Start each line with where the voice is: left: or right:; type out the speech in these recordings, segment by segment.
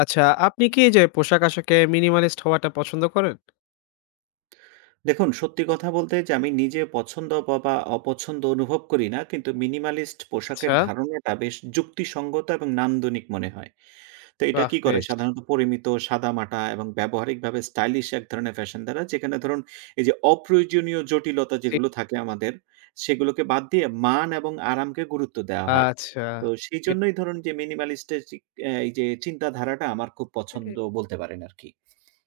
left: আচ্ছা, আপনি কি এই যে পোশাক-আশাকে minimalist হওয়াটা পছন্দ করেন?
right: দেখুন, সত্যি কথা বলতে যে আমি নিজে পছন্দ বা অপছন্দ অনুভব করি না। কিন্তু মিনিমালিস্ট
left: আচ্ছা,
right: পোশাকের ধারণাটা বেশ যুক্তিসঙ্গত এবং নান্দনিক মনে হয়। তো এটা
left: বাহ!
right: কি করে?
left: বেশ।
right: সাধারণত পরিমিত, সাদামাটা এবং ব্যবহারিকভাবে স্টাইলিশ এক ধরনের ফ্যাশন দ্বারা যেখানে ধরুন এই যে অপ্রয়োজনীয় জটিলতা
left: ঠিক
right: যেগুলো থাকে আমাদের, সেগুলোকে বাদ দিয়ে মান এবং আরামকে গুরুত্ব দেওয়া হয়।
left: আচ্ছা।
right: তো সেইজন্যই ধরুন যে মিনিমালিস্টের চিক অ্যা এই যে চিন্তাধারাটা আমার খুব পছন্দ
left: এট
right: বলতে পারেন আরকি।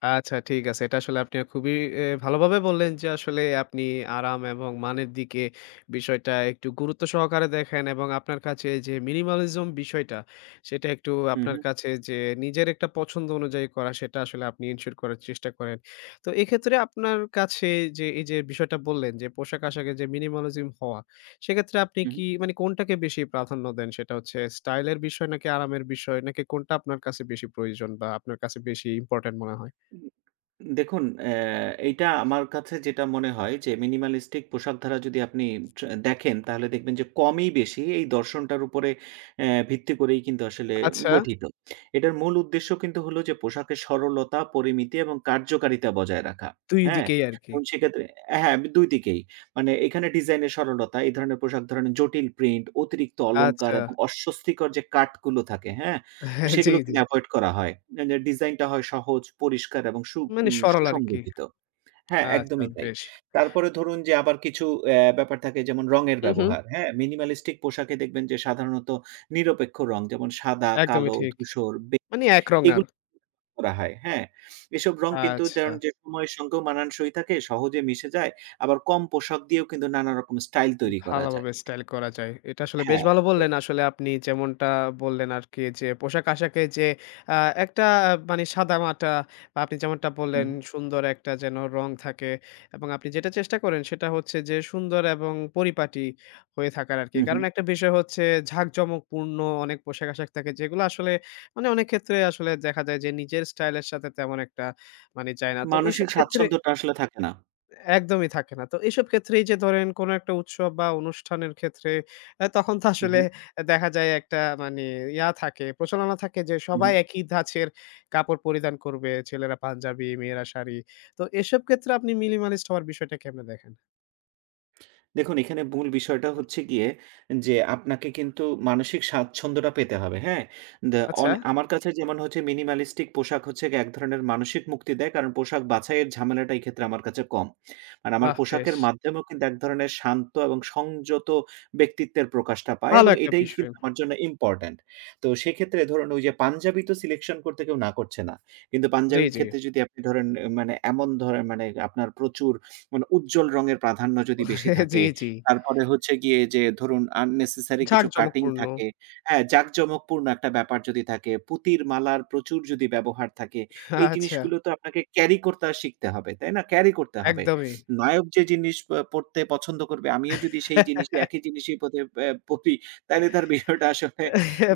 left: আচ্ছা ঠিক আছে। এটা আসলে আপনি খুবই ভালোভাবে বললেন যে আসলে আপনি আরাম এবং মানের দিকে বিষয়টা একটু গুরুত্ব সহকারে দেখেন এবং আপনার কাছে যে minimalism বিষয়টা সেটা একটু
right: হু,
left: আপনার
right: হু,
left: কাছে যে নিজের একটা পছন্দ অনুযায়ী করা সেটা আসলে আপনি এনশিওর করার চেষ্টা করেন। তো এক্ষেত্রে আপনার কাছে যে এই যে বিষয়টা বললেন যে পোশাক-আশাকে যে minimalism হওয়া, সেক্ষেত্রে আপনি
right: হু,
left: কি মানে কোনটাকে বেশি প্রাধান্য দেন? সেটা হচ্ছে স্টাইলের বিষয় নাকি আরামের বিষয় নাকি কোনটা আপনার কাছে বেশি প্রয়োজন বা আপনার কাছে বেশি ইম্পোর্টেন্ট মনে হয়?
right: হু। দেখুন, এইটা আমার কাছে যেটা মনে হয় যে মিনিমালিস্টিক পোশাকধারা যদি আপনি দেখেন তাহলে দেখবেন যে কমই বেশি এই দর্শনটার উপরে ভিত্তি করেই কিন্তু আসলে
left: আচ্ছা।
right: গঠিত। এটার মূল উদ্দেশ্য কিন্তু হলো যে পোশাকের সরলতা, পরিমিতি এবং কার্যকারিতা বজায় রাখা।
left: ২
right: হ্যাঁ?
left: দিকেই আরকি।
right: এবং সেক্ষেত্রে হ্যাঁ, ২ দিকেই। মানে এখানে ডিজাইনের সরলতা, এই ধরনের পোশাক ধরেন জটিল প্রিন্ট, অতিরিক্ত অলংকার
left: আচ্ছা।
right: এবং অস্বস্তিকর যে কাটগুলো থাকে, হ্যাঁ?
left: হ্যাঁ, জি,
right: সেগুলো
left: জি।
right: কিন্তু এভয়েড করা হয়। যে ডিজাইনটা হয় সহজ, পরিষ্কার এবং সু
left: মানে
right: উম
left: সরল আরকি।
right: সুসংগঠিত। হ্যাঁ,
left: আচ্ছা
right: একদমই তাই।
left: বেশ।
right: তারপরে ধরুন যে আবার কিছু ব্যাপার থাকে যেমন রঙের
left: হু, হু।
right: ব্যবহার। হ্যাঁ? মিনিমালিস্টিক পোশাকে দেখবেন যে সাধারণত নিরপেক্ষ রং যেমন সাদা,
left: একদমই
right: কালো,
left: ঠিক।
right: ধূসর,
left: মানে একরঙার।
right: এগুলো করা হয়। হ্যাঁ? এসব রং কিন্তু
left: আচ্ছা।
right: ধরেন যে সময়ের সঙ্গেও মানানসই থাকে, সহজে মিশে যায়। আবার কম পোশাক দিয়েও কিন্তু নানা রকম স্টাইল তৈরি করা যায়।
left: ভালোভাবে স্টাইল করা যায়। এটা আসলে বেশ
right: হ্যাঁ।
left: ভালো
right: তো
left: বললেন আসলে আপনি যেমনটা বললেন আরকি যে পোশাক-আশাকে যে আ একটা মানে সাদামাটা বা আপনি যেমনটা বললেন
right: হুম,
left: সুন্দর একটা যেন রং থাকে এবং আপনি যেটা চেষ্টা করেন সেটা হচ্ছে যে সুন্দর এবং পরিপাটি হয়ে থাকার আরকি।
right: হুম,
left: কারণ
right: হুম।
left: একটা বিষয় হচ্ছে ঝাঁকজমকপূর্ণ অনেক পোশাক-আশাক থাকে যেগুলো আসলে মানে অনেক ক্ষেত্রে আসলে দেখা যায় যে নিজের স্টাইলের সাথে তেমন একটা মানে যায় না। তো এসব
right: মানসিক
left: ক্ষেত্রে
right: স্বাচ্ছন্দ্যটা আসলে থাকে না।
left: একদমই থাকে না। তো এসব ক্ষেত্রে এই যে ধরেন কোনো একটা উৎসব বা অনুষ্ঠানের ক্ষেত্রে তখন তো
right: হু,
left: আসলে
right: হু,
left: দেখা যায় একটা মানে ইয়া থাকে, প্রচলনা থাকে যে
right: হু।
left: সবাই একই ধাঁচের কাপড় পরিধান করবে। ছেলেরা পাঞ্জাবি, মেয়েরা শাড়ি। তো এসব ক্ষেত্রে আপনি মিনিমালিস্ট হওয়ার বিষয়টা কেমনে দেখেন?
right: দেখুন, এখানে মূল বিষয়টা হচ্ছে গিয়ে যে আপনাকে কিন্তু মানসিক স্বাচ্ছন্দ্যটা পেতে হবে, হ্যাঁ? দ্যা
left: আচ্ছা,
right: অন আমার কাছে যেমন হচ্ছে মিনিমালিস্টিক পোশাক হচ্ছে গিয়ে এক ধরনের মানসিক মুক্তি দেয়। কারণ পোশাক বাছাইয়ের ঝামেলাটা এই ক্ষেত্রে আমার কাছে কম। আর আমার
left: বাহ! বেশ
right: পোশাকের মাধ্যমেও কিন্তু এক ধরনের শান্ত এবং সংযত ব্যক্তিত্বের প্রকাশটা পায়
left: ভালো
right: এবং
left: একটা
right: এটাই
left: বিষয়।
right: কিন্তু আমার জন্য ইম্পোর্টেন্ট। তো সেক্ষেত্রে ধরুন ওই যে পাঞ্জাবি তো সিলেকশন করতে কেউ না করছে না। কিন্তু
left: জি,
right: পাঞ্জাবির
left: জি।
right: ক্ষেত্রে যদি আপনি ধরেন মানে এমন ধরেন মানে আপনার প্রচুর মানে উজ্জ্বল রঙের প্রাধান্য যদি বেশি
left: জি,
right: থাকে,
left: জি।
right: তারপরে হচ্ছে গিয়ে যে ধরুন unnecessary কিছু কাটিং
left: জাঁকজমকপূর্ণ।
right: থাকে, হ্যাঁ? জাঁকজমকপূর্ণ একটা ব্যাপার যদি থাকে, পুঁতির মালার প্রচুর যদি ব্যবহার থাকে, এই
left: আচ্ছা,
right: জিনিসগুলো তো আপনাকে ক্যারি করতে আর শিখতে হবে, তাই না? ক্যারি করতে হবে।
left: একদমই।
right: নায়ক যে জিনিস পড়তে পছন্দ করবে, আমিও যদি সেই একই জিনিসই পথে অ্যা পড়ি, তাইলে তার বিষয়টা আসলে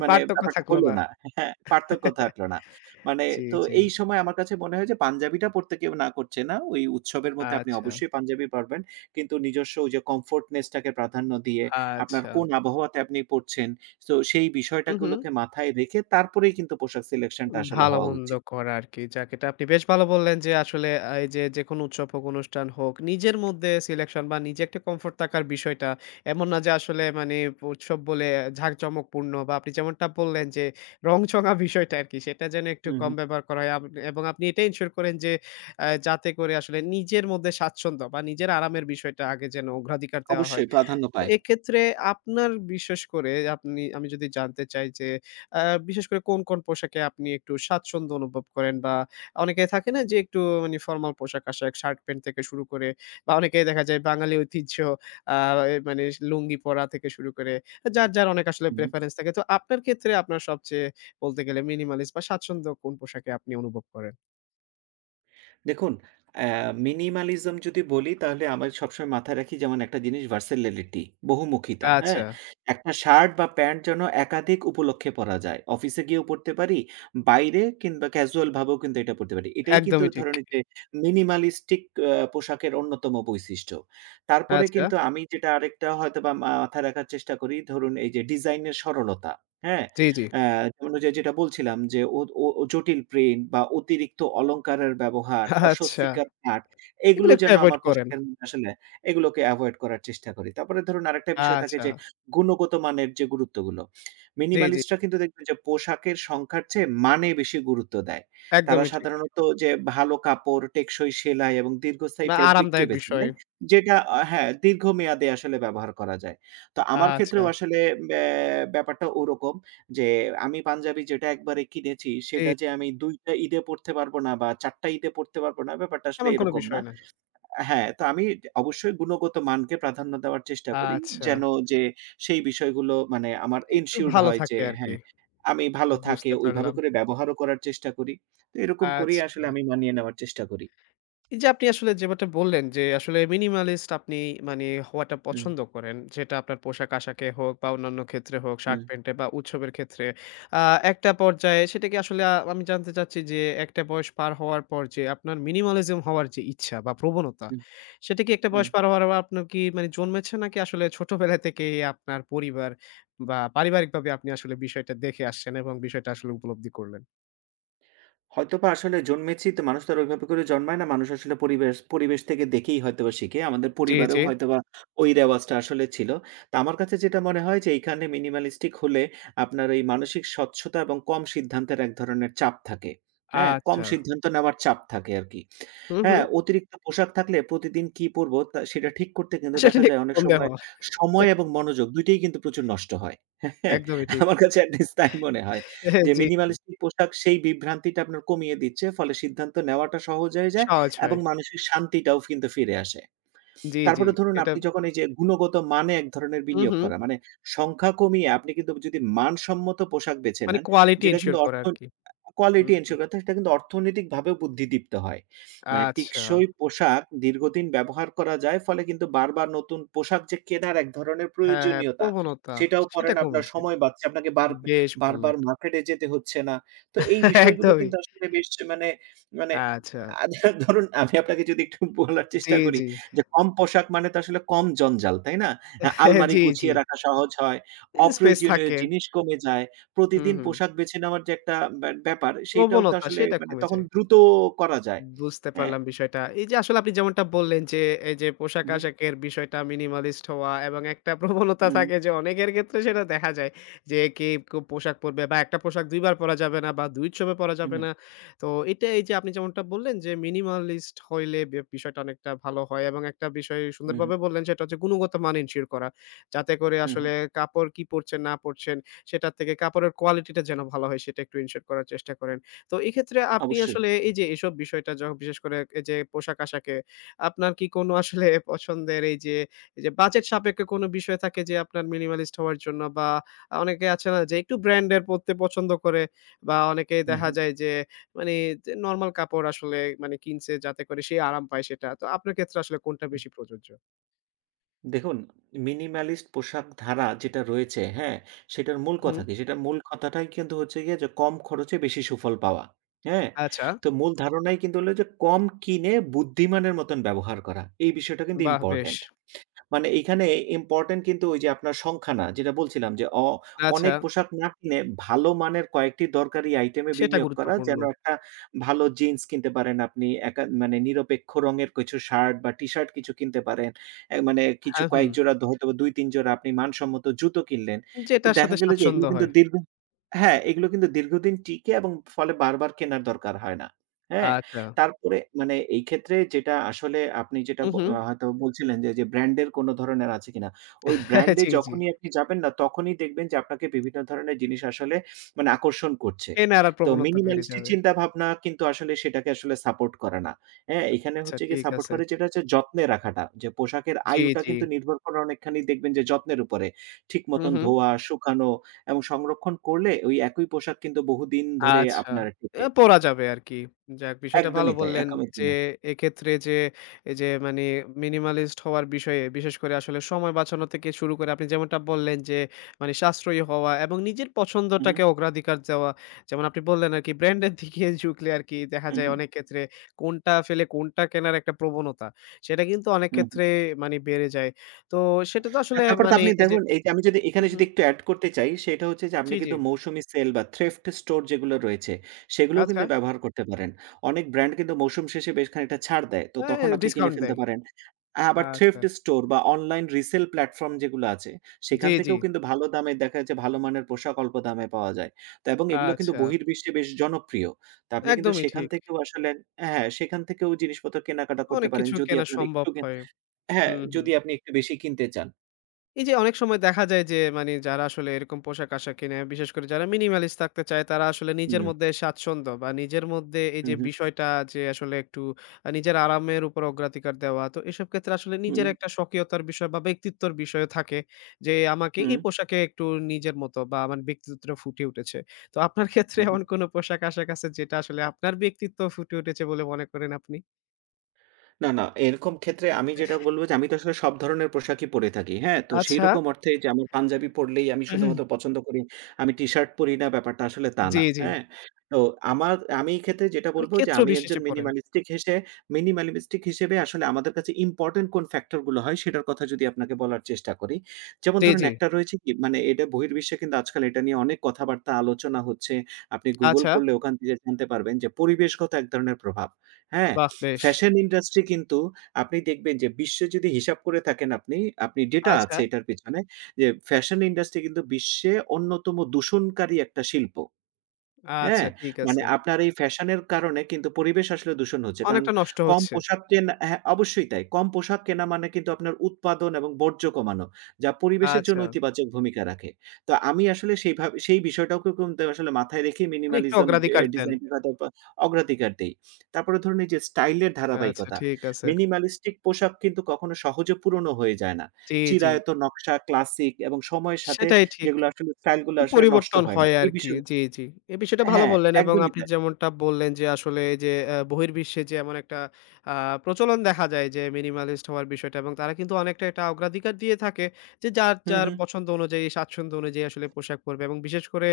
right: মানে
left: পার্থক্য
right: ব্যাপারটা
left: থাকলো
right: হলো
left: না।
right: না। হ্যাঁ, পার্থক্য থাকলো না। মানে
left: জি,
right: তো
left: জি।
right: এই সময় আমার কাছে মনে হয় যে পাঞ্জাবিটা পড়তে কেউ না করছে না। ওই উৎসবের মধ্যে আপনি
left: আচ্ছা,
right: অবশ্যই পাঞ্জাবি পরবেন। কিন্তু নিজস্ব ওই যে কমফোর্টনেস টাকে প্রাধান্য দিয়ে আপনার
left: আচ্ছা।
right: কোন আবহাওয়াতে আপনি পড়ছেন। তো সেই
left: হুম, হুম।
right: বিষয়টাগুলোকে মাথায় রেখে তারপরেই কিন্তু পোশাক সিলেকশন টা আসলে হওয়া
left: ভালো-মন্দ
right: উচিত।
left: করা আরকি। যাক এটা আপনি বেশ ভালো বললেন যে আসলে এই যে যেকোনো উৎসব হোক, অনুষ্ঠান হোক, নিজের মধ্যে সিলেকশন বা নিজে একটা কমফোর্ট থাকার বিষয়টা। এমন না যে আসলে মানে উৎসব বলে ঝাঁকজমকপূর্ণ বা আপনি যেমনটা বললেন যে রংচঙা বিষয়টা আরকি সেটা যেন একটু
right: হুম,
left: কম
right: হুম।
left: ব্যবহার করা হয়। এবং আপনি এটা এনশিওর করেন যে যাতে করে আসলে নিজের মধ্যে স্বাচ্ছন্দ্য বা নিজের আরামের বিষয়টা আগে যেন অগ্রাধিকার দেওয়া হয়।
right: অবশ্যই প্রাধান্য
left: তো
right: পায়।
left: এক্ষেত্রে আপনার বিশেষ করে আপনি আমি যদি জানতে চাই যে, আ বিশেষ করে কোন পোশাকে আপনি একটু স্বাচ্ছন্দ্য অনুভব করেন? বা অনেকে থাকে না যে একটু মানে ফরমাল পোশাক-আশাক শার্ট প্যান্ট থেকে শুরু করে বা অনেকেই দেখা যায় বাঙালি ঐতিহ্য আ এ মানে লুঙ্গি পরা থেকে শুরু করে যার অনেক আসলে
right: হুম।
left: প্রেফারেন্স থাকে। তো আপনার ক্ষেত্রে আপনার সবচেয়ে বলতে গেলে মিনিমালিস্ট বা স্বাচ্ছন্দ্য কোন পোশাকে আপনি অনুভব করেন?
right: দেখুন, অ্যা মিনিমালিজম যদি বলি তাহলে আমার সবসময় মাথায় রাখি যেমন একটা জিনিস ভার্সেলিলিটি, বহুমুখিতা,
left: আচ্ছা,
right: হ্যাঁ? একটা শার্ট বা প্যান্ট যেন একাধিক উপলক্ষে পরা যায়। অফিসে গিয়েও পড়তে পারি, বাইরে কিংবা ক্যাজুয়াল ভাবেও কিন্তু এটা পড়তে পারি। এটাই কিন্তু
left: একদমই ঠিক।
right: ধরেন এই যে মিনিমালিস্টিক পোশাকের অন্যতম বৈশিষ্ট্য। তারপরে
left: আচ্ছা,
right: কিন্তু আমি যেটা আরেকটা হয়তোবা মাথায় রাখার চেষ্টা করি ধরুন এই যে ডিজাইনের সরলতা, হ্যাঁ?
left: জি, জি।
right: আ যেমন ওইযে যেটা বলছিলাম যে ও ও ও জটিল প্রিন্ট বা অতিরিক্ত অলংকারের ব্যবহার,
left: আচ্ছা,
right: অস্বস্তিকর পাঠ
left: এগুলো
right: এগুলো
left: একটু
right: যেন
left: এভয়েড
right: আমার
left: করেন।
right: পোশাকের মধ্যে আসলে এগুলোকে এভয়েড করার চেষ্টা করি। তারপরে ধরুন আরেকটা বিষয় থাকে
left: আচ্ছা,
right: যে গুণগত মানের যে গুরুত্বগুলো।
left: জি, জি।
right: মিনিমালিস্টরা কিন্তু দেখবেন যে পোশাকের সংখ্যার চেয়ে মানে বেশি গুরুত্ব দেয়। তারা
left: একদমই ঠিক।
right: সাধারণত যে ভালো কাপড়, টেকসই সেলাই এবং দীর্ঘস্থায়ী
left: না
right: ফেব্রিককে
left: আরামদায়ক
right: বেছে
left: বিষয়।
right: নেয়। যেটা হ্যাঁ, দীর্ঘমেয়াদে আসলে ব্যবহার করা যায়। তো আমার
left: আচ্ছা।
right: ক্ষেত্রেও আসলে ব্যা ব্যাপারটা ওরকম। যে আমি পাঞ্জাবি যেটা একবারে কিনেছি
left: জি,
right: সেটা যে আমি ২ টা ঈদে পড়তে পারবো না বা ৪ টা ঈদে পড়তে পারবো না ব্যাপারটা আসলে
left: এমন কোনো
right: এরকম না।
left: বিষয় না।
right: হ্যাঁ, তো আমি অবশ্যই গুণগত মানকে প্রাধান্য দেওয়ার চেষ্টা করি।
left: আচ্ছা।
right: যেন যে সেই বিষয়গুলো মানে আমার
left: একটু
right: এনশিওরড
left: ভালো
right: হয় যে
left: থাকে আরকি।
right: হ্যাঁ, আমি ভালো থাকে
left: বুঝতে
right: ওইভাবে
left: পারলাম।
right: করে ব্যবহারও করার চেষ্টা করি। তো এরকম করেই
left: আচ্ছা।
right: আসলে আমি মানিয়ে নেওয়ার চেষ্টা করি।
left: এই যে আপনি আসলে যেমনটা বললেন যে আসলে মিনিমালিস্ট আপনি মানে হওয়াটা
right: হুম,
left: পছন্দ করেন। যেটা আপনার পোশাক-আশাকে হোক বা অন্যান্য ক্ষেত্রে হোক, শার্ট
right: হুম,
left: প্যান্টে বা উৎসবের ক্ষেত্রে। আ একটা পর্যায়ে সেটা কি আসলে আমি জানতে চাচ্ছি যে একটা বয়স পার হওয়ার পর যে আপনার মিনিমালিজম হওয়ার যে ইচ্ছা বা প্রবণতা,
right: হুম,
left: সেটা কি একটা
right: হুম।
left: বয়স পার হওয়ার পর আপনার কি মানে জন্মেছে নাকি আসলে ছোটবেলা থেকেই আপনার পরিবার বা পারিবারিকভাবে আপনি আসলে বিষয়টা দেখে আসছেন এবং বিষয়টা আসলে উপলব্ধি করলেন?
right: হয়তোবা আসলে জন্মেছি তো মানুষ তো আর ওইভাবে করে জন্মায় না। মানুষ আসলে পরিবেশ পরিবেশ থেকে দেখেই হয়তোবা শিখে। আমাদের
left: জি,
right: পরিবারেও
left: জি।
right: হয়তোবা ওই রেওয়াজটা আসলে ছিল। তো আমার কাছে যেটা মনে হয় যে এইখানে মিনিমালিস্টিক হলে আপনার এই মানসিক স্বচ্ছতা এবং কম সিদ্ধান্তের এক ধরনের চাপ থাকে। হ্যাঁ? কম
left: আচ্ছা।
right: সিদ্ধান্ত নেওয়ার চাপ থাকে আরকি।
left: হুম, হুম।
right: হ্যাঁ, অতিরিক্ত পোশাক থাকলে প্রতিদিন কি পরব তা সেটা ঠিক করতে কিন্তু
left: সেটা
right: দেখা
left: নিয়ে
right: যায় অনেক
left: সন্দেহ।
right: সময় সময় এবং মনোযোগ ২ টাই কিন্তু প্রচুর নষ্ট হয়। হ্যাঁ, হ্যাঁ?
left: একদমই ঠিক।
right: আমার কাছে অ্যাটলিস্ট তাই মনে হয়। যে
left: জি, জি।
right: minimalistic পোশাক সেই বিভ্রান্তিটা আপনার কমিয়ে দিচ্ছে। ফলে সিদ্ধান্ত নেওয়াটা সহজ হয়ে যায়
left: সহজ হয়।
right: এবং মানসিক শান্তিটাও কিন্তু ফিরে আসে।
left: জি, জি।
right: তারপরে ধরুন
left: এটা
right: আপনি যখন এই যে গুণগত মানে এক ধরনের
left: হুম,
right: বিনিয়োগ
left: হুম।
right: করা মানে সংখ্যা কমিয়ে আপনি কিন্তু যদি মানসম্মত পোশাক বেছে
left: মানে
right: নেন,
left: কোয়ালিটি
right: যেটা
left: এনশিওর
right: কিন্তু
left: করে
right: অর্থ
left: আরকি।
right: কোয়ালিটি
left: হুম, হুম।
right: এনশিওর করতে হয়, সেটা কিন্তু অর্থনৈতিকভাবেও বুদ্ধিদীপ্ত হয়। মানে
left: আচ্ছা।
right: টিকসই পোশাক দীর্ঘদিন ব্যবহার করা যায় ফলে কিন্তু বারবার নতুন পোশাক যে কেনার এক ধরনের
left: হ্যাঁ, হ্যাঁ,
right: প্রয়োজনীয়তা,
left: প্রবণতা
right: সেটাও পড়ে
left: সেটা
right: না
left: কমে
right: আপনার
left: যায়।
right: সময় বাঁচছে। আপনাকে বার
left: বেশ
right: বারবার
left: বললেন।
right: মার্কেটে যেতে হচ্ছে না। তো এই বিষয়গুলো
left: একদমই।
right: কিন্তু আসলে বেশ মানে, মানে
left: আচ্ছা।
right: আ ধরুন আমি আপনাকে যদি একটু বলার
left: জি,
right: চেষ্টা করি
left: জি।
right: যে কম পোশাক মানে তো আসলে কম জঞ্জাল, তাই না? আলমারি
left: জি, জি।
right: গুছিয়ে রাখা সহজ হয়,
left: স্পেস
right: অপ্রয়োজনীয়
left: থাকে।
right: জিনিস কমে যায়।
left: হুম,
right: প্রতিদিন
left: হুম।
right: পোশাক বেছে নেওয়ার যে একটা ব্যাপার সেইটাও তো
left: প্রবণতা
right: আসলে
left: সেটা
right: মানে
left: কমে
right: তখন
left: যায়।
right: দ্রুত করা যায়।
left: বুঝতে
right: হ্যাঁ?
left: পারলাম বিষয়টা। এই যে আসলে আপনি যেমনটা বললেন যে, এই যে
right: উহু,
left: পোশাক-আশাকের বিষয়টা মিনিমালিস্ট হওয়া এবং একটা প্রবণতা
right: উহু,
left: থাকে যে অনেকের ক্ষেত্রে সেটা দেখা যায় যে কে কো পোশাক পরবে বা একটা পোশাক ২ বার পরা যাবে না বা ২ উৎসবে পরা যাবে
right: উহু,
left: না। তো এটা এই যে আপনি যেমনটা বললেন যে মিনিমালিস্ট হইলে বিষয়টা অনেকটা ভালো হয় এবং একটা বিষয়
right: উহু,
left: সুন্দরভাবে বললেন সেটা হচ্ছে গুণগত মান এনশিওর করা। যাতে করে আসলে
right: উহু,
left: কাপড় কি পরছেন না পরছেন সেটার থেকে কাপড়ের কোয়ালিটিটা যেন ভালো হয় সেটা একটু এনশিওর করার চেষ্টা করেন। তো এক্ষেত্রে আপনি
right: অবশ্যই।
left: আসলে এই যে এসব বিষয়টা বিশেষ করে এই যে পোশাক-আশাকে আপনার কি কোনো আসলে পছন্দের এই যে, এই যে বাজেট সাপেক্ষে কোনো বিষয় থাকে যে আপনার মিনিমালিস্ট হওয়ার জন্য বা অনেকে আছে না যে একটু ব্র্যান্ডের পড়তে পছন্দ করে বা অনেকেই
right: উহু,
left: দেখা
right: হু।
left: যায় যে মানে যে নরমাল কাপড় আসলে মানে কিনছে যাতে করে সে আরাম পায় সেটা। তো আপনার ক্ষেত্রে আসলে কোনটা বেশি প্রযোজ্য?
right: দেখুন, মিনিমালিস্ট পোশাক ধারা যেটা রয়েছে, হ্যাঁ? সেটার মূল
left: হুম,
right: কথা কি? সেটার মূল কথাটাই কিন্তু হচ্ছে গিয়ে যে কম খরচে বেশি সুফল পাওয়া। হ্যাঁ?
left: আচ্ছা।
right: তো মূল ধারণাই কিন্তু হলো যে কম কিনে বুদ্ধিমানের মতন ব্যবহার করা। এই বিষয়টা কিন্তু
left: বাহ! বেশ।
right: ইম্পোর্টেন্ট। মানে এইখানে ইম্পোর্টেন্ট কিন্তু ওই যে আপনার সংখ্যা না। যেটা বলছিলাম যে
left: আচ্ছা,
right: অনেক পোশাক না কিনে ভালো মানের কয়েকটি দরকারি আইটেমে
left: সেটা
right: বিনিয়োগ করা।
left: গুরুত্বপূর্ণ।
right: যেন একটা ভালো জিন্স কিনতে পারেন আপনি, একা মানে নিরপেক্ষ রঙের কিছু শার্ট বা টি-শার্ট কিছু কিনতে পারেন। মানে কিছু
left: হ্যাঁ, হুম।
right: কয়েক জোড়া হয়তোবা ২-৩ জোড়া আপনি মানসম্মত জুতো কিনলেন।
left: যেটার
right: দেখা
left: সাথে
right: গেল যে
left: স্বাচ্ছন্দ্য
right: এগুলো কিন্তু
left: হয়।
right: দীর্ঘ হ্যাঁ, এগুলো কিন্তু দীর্ঘদিন টিকে এবং ফলে বারবার কেনার দরকার হয় না। হ্যাঁ?
left: আচ্ছা।
right: তারপরে মানে এই ক্ষেত্রে যেটা আসলে আপনি যেটা
left: হু,
right: ব
left: হু।
right: আ হয়তো বলছিলেন যে ব্র্যান্ডের কোন ধরনের আছে কিনা? ওই ব্র্যান্ডে
left: জি, জি।
right: যখনই আপনি যাবেন না তখনই দেখবেন যে আপনাকে বিভিন্ন ধরনের জিনিস আসলে মানে আকর্ষণ করছে।
left: এই নাড়ার
right: তো
left: প্রবণতা বেড়ে
right: মিনিমালিস্টিক
left: যাবে।
right: চিন্তাভাবনা কিন্তু আসলে সেটাকে আসলে সাপোর্ট করে না। হ্যাঁ? এখানে
left: আচ্ছা
right: হচ্ছে গিয়ে
left: ঠিক
right: সাপোর্ট
left: আছে।
right: করে যেটা হচ্ছে যত্নে রাখাটা। যে পোশাকের
left: জি,
right: আয়ুটা
left: জি।
right: কিন্তু নির্ভর করে অনেকখানি দেখবেন যে যত্নের উপরে। ঠিক
left: হু,
right: মতন
left: হু।
right: ধোয়া, শুকানো এবং সংরক্ষণ করলে ওই একই পোশাক কিন্তু বহুদিন ধরে
left: আচ্ছা।
right: আপনার টেকে।
left: পড়া যাবে আরকি। যাক বিষয়টা ভালো
right: একদমই তাই।
left: বললেন
right: একমই
left: যে
right: তিনি।
left: এক্ষেত্রে যে এই যে মানে মিনিমালিস্ট হওয়ার বিষয়ে বিশেষ করে আসলে সময় বাঁচানো থেকে শুরু করে আপনি যেমনটা বললেন যে মানে সাশ্রয়ী হওয়া এবং নিজের
right: হু, হু।
left: পছন্দটাকে অগ্রাধিকার দেওয়া। যেমন আপনি বললেন আরকি ব্র্যান্ডের দিকে ঝুঁকলে আরকি দেখা
right: হুম,
left: যায়
right: হুম,
left: অনেক ক্ষেত্রে কোনটা ফেলে কোনটা কেনার একটা প্রবণতা। সেটা কিন্তু অনেক
right: হুম, হুম।
left: ক্ষেত্রে মানে বেড়ে যায়। তো সেটা তো
right: আ
left: আসলে
right: তারপরে তো
left: মানে
right: আপনি
left: এই যে
right: দেখুন এইটা আমি যদি এখানে
left: হুম,
right: যদি
left: হুম।
right: একটু এড করতে চাই সেটা হচ্ছে যে আপনি
left: জি, জি।
right: কিন্তু মৌসুমি সেল বা থ্রিফট স্টোর যেগুলো রয়েছে সেগুলোও
left: আচ্ছা।
right: কিন্তু ব্যবহার করতে পারেন। অনেক ব্র্যান্ড কিন্তু মৌসুম শেষে বেশ খানিকটা ছাড় দেয়। তো
left: এ
right: তখন আপনি কিনে
left: ডিসকাউন্ট
right: ফেলতে
left: দেয়।
right: পারেন। আবার
left: আচ্ছা।
right: থ্রিফট স্টোর বা অনলাইন রিসেল প্ল্যাটফর্ম যেগুলো আছে সেখান
left: জি, জি।
right: থেকেও কিন্তু ভালো দামে দেখা যাচ্ছে ভালো মানের পোশাক অল্প দামে পাওয়া যায়। তো এবং এগুলো কিন্তু
left: আচ্ছা,
right: বহির্বিশ্বে বেশ জনপ্রিয়। তো আপনি কিন্তু
left: একদমই
right: সেখান
left: ঠিক।
right: থেকেও আসলে হ্যাঁ, সেখান থেকেও জিনিসপত্র কেনাকাটা করতে
left: অনেক
right: পারেন
left: কিছু
right: যদি
left: কেনা
right: আপনার
left: সম্ভব
right: একটু
left: হয়।
right: হ্যাঁ,
left: হুম, হুম।
right: যদি আপনি একটু বেশি কিনতে চান।
left: এই যে অনেক সময় দেখা যায় যে মানে যারা আসলে এরকম পোশাক-আশাক কিনে, বিশেষ করে যারা minimalist থাকতে চায় তারা আসলে নিজের
right: হুম,
left: মধ্যে স্বাচ্ছন্দ্য বা নিজের মধ্যে এই
right: হু,
left: যে
right: হু,
left: বিষয়টা যে আসলে একটু নিজের আরামের উপর অগ্রাধিকার দেওয়া। তো এসব ক্ষেত্রে আসলে
right: হু,
left: নিজের একটা স্বকীয়তার বিষয় বা ব্যক্তিত্বর বিষয় থাকে যে আমাকে
right: হু,
left: এই পোশাকে একটু নিজের মতো বা আমার ব্যক্তিত্বটা ফুটে উঠেছে। তো আপনার ক্ষেত্রে
right: হু।
left: এমন কোন পোশাক-আশাক আছে যেটা আসলে আপনার ব্যক্তিত্ব ফুটে উঠেছে বলে মনে করেন আপনি?
right: না, না। এরকম ক্ষেত্রে আমি যেটা বলব যে আমি তো আসলে সব ধরনের পোশাকই পরে থাকি। হ্যাঁ? তো
left: আচ্ছা।
right: সেইরকম অর্থে যে আমার পাঞ্জাবি পরলেই আমি শুধুমাত্র পছন্দ করি, আমি টি-শার্ট পরি না ব্যাপারটা আসলে তা
left: জি,
right: না।
left: জি।
right: হ্যাঁ? তো আমার আমি এই ক্ষেত্রে যেটা
left: মানে
right: বলব যে
left: ক্ষেত্র
right: আমি একজন
left: বিশেষে পড়েন।
right: মিনিমালিস্টিক হেসে মিনিমালিস্টিক হিসেবে আসলে আমাদের কাছে ইম্পোর্টেন্ট কোন ফ্যাক্টর গুলো হয় সেটার কথা যদি আপনাকে বলার চেষ্টা করি। যেমন
left: জি,
right: ধরুন
left: জি।
right: একটা রয়েছে কি মানে এটা বহির্বিশ্বে কিন্তু আজকাল এটা নিয়ে অনেক কথাবার্তা আলোচনা হচ্ছে। আপনি Google
left: আচ্ছা,
right: করলে ওখান থেকে জানতে পারবেন যে পরিবেশগত এক ধরনের প্রভাব। হ্যাঁ?
left: বাহ! বেশ।
right: ফ্যাশন ইন্ডাস্ট্রি কিন্তু আপনি দেখবেন যে বিশ্বে যদি হিসাব করে থাকেন আপনি, আপনি ডেটা
left: আচ্ছা,
right: আছে এটার পেছনে যে ফ্যাশন ইন্ডাস্ট্রি কিন্তু বিশ্বে অন্যতম দূষণকারী একটা শিল্প।
left: আচ্ছা
right: হ্যাঁ?
left: ঠিক
right: মানে
left: আছে।
right: আপনার এই ফ্যাশনের কারণে কিন্তু পরিবেশ আসলে দূষণ হচ্ছে। কারণ
left: অনেকটা নষ্ট
right: কম
left: হচ্ছে।
right: পোশাক কেনা হ্যাঁ, অবশ্যই তাই। কম পোশাক কেনা মানে কিন্তু আপনার উৎপাদন এবং বর্জ্য কমানো, যা পরিবেশের
left: আচ্ছা,
right: জন্য ইতিবাচক ভূমিকা রাখে। তো আমি আসলে সেই বিষয়টাকে কিন্তু আসলে মাথায় রেখেই
left: মানে একটু
right: মিনিমালিজম
left: অগ্রাধিকার দেন।
right: ডিজাইনটাকে হয়তো বা অগ্রাধিকার দেই। তারপরে ধরুন এই যে স্টাইলের
left: আচ্ছা
right: ধারাবাহিকতা।
left: ঠিক আছে।
right: মিনিমালিস্টিক পোশাক কিন্তু কখনো সহজে পুরনো হয়ে যায় না।
left: জি, জি।
right: চিরায়ত নকশা, ক্লাসিক এবং সময়ের সাথে
left: সেটাই ঠিক।
right: যেগুলো আসলে স্টাইলগুলো
left: একটু
right: আসলে নষ্ট
left: পরিবর্তন
right: হয় না।
left: হয়
right: এই
left: আরকি।
right: বিষয়
left: জি, জি। এই বিষয়টা ভালো
right: হ্যাঁ,
left: বললেন এবং
right: একদমই
left: আপনি
right: তাই।
left: যেমনটা বললেন যে আসলে এই যে বহির্বিশ্বে যে এমন একটা আ প্রচলন দেখা যায় যে মিনিমালিস্ট হওয়ার বিষয়টা এবং তারা কিন্তু অনেকটা এটা অগ্রাধিকার দিয়ে থাকে যে
right: হু,
left: যার
right: হু,
left: পছন্দ অনুযায়ী স্বাচ্ছন্দ্য অনুযায়ী আসলে পোশাক পরবে এবং বিশেষ করে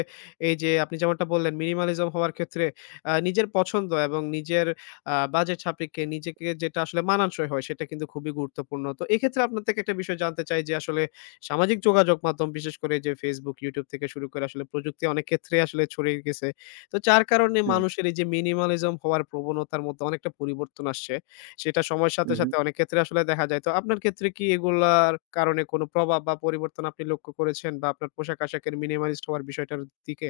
left: এই যে আপনি যেমনটা বললেন মিনিমালিজম হওয়ার ক্ষেত্রে নিজের পছন্দ এবং নিজের বাজেট সাপেক্ষে নিজেকে যেটা আসলে মানানসই হয় সেটা কিন্তু খুবই গুরুত্বপূর্ণ। তো এক্ষেত্রে আপনার থেকে একটা বিষয় জানতে চাই যে আসলে সামাজিক যোগাযোগ মাধ্যম বিশেষ করে যে Facebook, YouTube থেকে শুরু করে আসলে প্রযুক্তি অনেক ক্ষেত্রে আসলে ছড়িয়ে গেছে। তো যার কারণে
right: হু,
left: মানুষের এই যে minimalism হওয়ার প্রবণতার মধ্যে অনেকটা পরিবর্তন আসছে। সেটা সময়ের
right: হু, হু।
left: সাথে অনেক ক্ষেত্রে আসলে দেখা যায়। তো আপনার ক্ষেত্রে কি এগুলার কারণে কোনো প্রভাব বা পরিবর্তন আপনি লক্ষ্য করেছেন বা আপনার পোশাক-আশাকের minimalist হওয়ার বিষয়টার দিকে?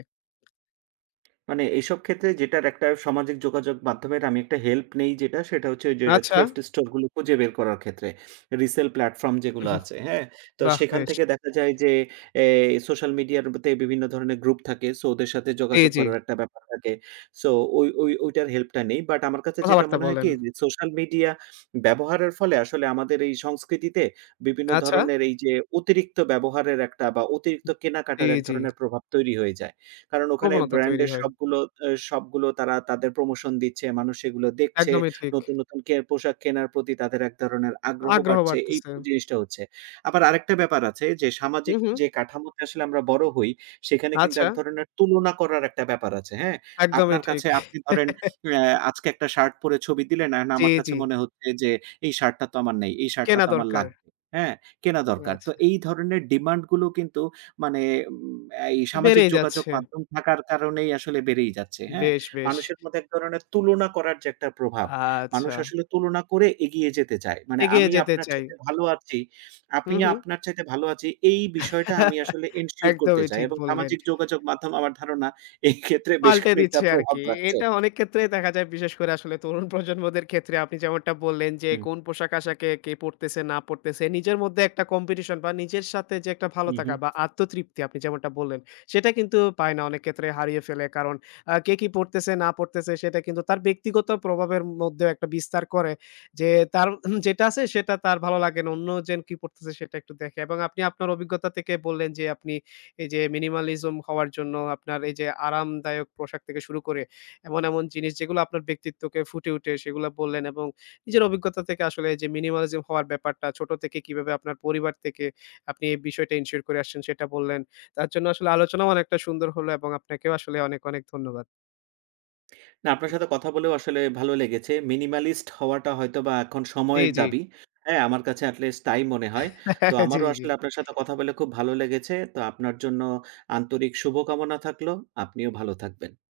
right: মানে এইসব ক্ষেত্রে যেটার একটা সামাজিক যোগাযোগ মাধ্যমের আমি একটা হেল্প নেই যেটা, সেটা হচ্ছে ওই যে, যে
left: আচ্ছা।
right: থ্রিফট স্টোর গুলো খুঁজে বের করার ক্ষেত্রে। রিসেল প্ল্যাটফর্ম যেগুলো আছে, হ্যাঁ? তো
left: বাহ!
right: সেখান
left: বেশ।
right: থেকে দেখা যায় যে এ সোশ্যাল মিডিয়ার তে বিভিন্ন ধরনের গ্রুপ থাকে। সো ওদের সাথে
left: জি,
right: যোগাযোগ
left: জি।
right: করার একটা ব্যাপার থাকে। সো ওই ওই ওইটার হেল্পটা নেই। বাট আমার কাছে যেটা
left: কথাবার্তা
right: মনে হয়
left: বলেন।
right: কি যে সোশ্যাল মিডিয়া ব্যবহারের ফলে আসলে আমাদের এই সংস্কৃতিতে বিভিন্ন
left: আচ্ছা।
right: ধরনের এই যে অতিরিক্ত ব্যবহারের একটা বা অতিরিক্ত
left: জি,
right: কেনাকাটার এক
left: জি।
right: ধরনের প্রভাব তৈরি হয়ে যায়। কারণ ওখানে
left: প্রবণতা তৈরি
right: ব্র্যান্ডের
left: হয়।
right: সবগুলো তারা তাদের প্রমোশন দিচ্ছে। মানুষ সেগুলো দেখছে।
left: একদমই ঠিক।
right: নতুন, নতুন পোশাক কেনার প্রতি তাদের এক ধরনের আগ্রহ
left: আগ্রহ
right: বাড়ছে। এই
left: বাড়তেছে।
right: জিনিসটা হচ্ছে। আবার আরেকটা ব্যাপার আছে যে
left: হু,
right: সামাজিক
left: হু।
right: যে কাঠামোতে আসলে আমরা বড় হই, সেখানে কিন্তু
left: আচ্ছা।
right: এক ধরনের তুলনা করার একটা ব্যাপার আছে, হ্যাঁ?
left: একদমই
right: আপনার
left: ঠিক।
right: কাছে আপনি ধরেন অ্যা আজকে একটা শার্ট পরে ছবি দিলেন, and
left: জি,
right: আমার কাছে
left: জি।
right: মনে হচ্ছে যে এই শার্টটা তো আমার নেই। এই শার্টটা
left: কেনা
right: তো আমার
left: দরকার।
right: লাগবে। হ্যাঁ? কেনা দরকার।
left: আচ্ছা।
right: তো এই ধরনের ডিমান্ড গুলো কিন্তু মানে উম এই সামাজিক
left: বেড়েই
right: যোগাযোগ
left: যাচ্ছে।
right: মাধ্যম থাকার কারণেই আসলে বেড়েই যাচ্ছে, হ্যাঁ?
left: বেশ, বেশ।
right: মানুষের মধ্যে এক ধরনের তুলনা করার যে একটা প্রভাব,
left: আচ্ছা।
right: মানুষ আসলে তুলনা করে এগিয়ে যেতে চায়। মানে
left: এগিয়ে
right: আমি
left: যেতে
right: আপনার
left: চাই।
right: চাইতে ভালো আছি,
left: হু,
right: আপনি
left: হু।
right: আপনার চাইতে ভালো আছি, এই বিষয়টা আমি আসলে এনশিওর করতে
left: একদমই
right: চাই
left: ঠিক
right: এবং
left: বললেন।
right: সামাজিক যোগাযোগ মাধ্যম আমার ধারণা এই ক্ষেত্রে বেশ
left: পাল্টে
right: খানিকটা
left: দিচ্ছে
right: প্রভাব
left: আরকি।
right: রাখছে।
left: এটা অনেক ক্ষেত্রেই দেখা যায় বিশেষ করে আসলে তরুণ প্রজন্মদের ক্ষেত্রে আপনি যেমনটা বললেন যে,
right: হুম,
left: কোন পোশাক-আশাকে কে পড়তেছে না পড়তেছে নিজের মধ্যে একটা কম্পিটিশন বা নিজের সাথে যে একটা ভালো
right: হু, হু।
left: থাকা বা আত্মতৃপ্তি আপনি যেমনটা বললেন, সেটা কিন্তু পায় না অনেক ক্ষেত্রে হারিয়ে ফেলে। কারণ কে কি পড়তেছে না পড়তেছে সেটা কিন্তু তার ব্যক্তিগত প্রভাবের মধ্যেও একটা বিস্তার করে। যে তার যেটা আছে সেটা তার ভালো লাগে না। অন্যজন কি পড়তেছে সেটা একটু দেখে এবং আপনি আপনার অভিজ্ঞতা থেকে বললেন যে আপনি এই যে মিনিমালিজম হওয়ার জন্য আপনার এই যে আরামদায়ক পোশাক থেকে শুরু করে এমন জিনিস যেগুলো আপনার ব্যক্তিত্বকে ফুটে উঠে সেগুলা বললেন এবং নিজের অভিজ্ঞতা থেকে আসলে যে মিনিমালিজম হওয়ার ব্যাপারটা ছোট থেকে কিভাবে আপনার পরিবার থেকে আপনি এই বিষয়টা এনশিওর করে আসছেন সেটা বললেন। তার জন্য আসলে আলোচনাও অনেকটা সুন্দর হলো এবং আপনাকেও আসলে অনেক ধন্যবাদ।
right: না, আপনার সাথে কথা বলেও আসলে ভালো লেগেছে। মিনিমালিস্ট হওয়াটা হয়তোবা এখন
left: জি,
right: সময়ের
left: জি।
right: দাবি। হ্যাঁ? আমার কাছে at least তাই মনে হয়। তো
left: জি,
right: আমারও
left: জি।
right: আসলে আপনার সাথে কথা বলে খুব ভালো লেগেছে। তো আপনার জন্য আন্তরিক শুভকামনা থাকলো। আপনিও ভালো থাকবেন।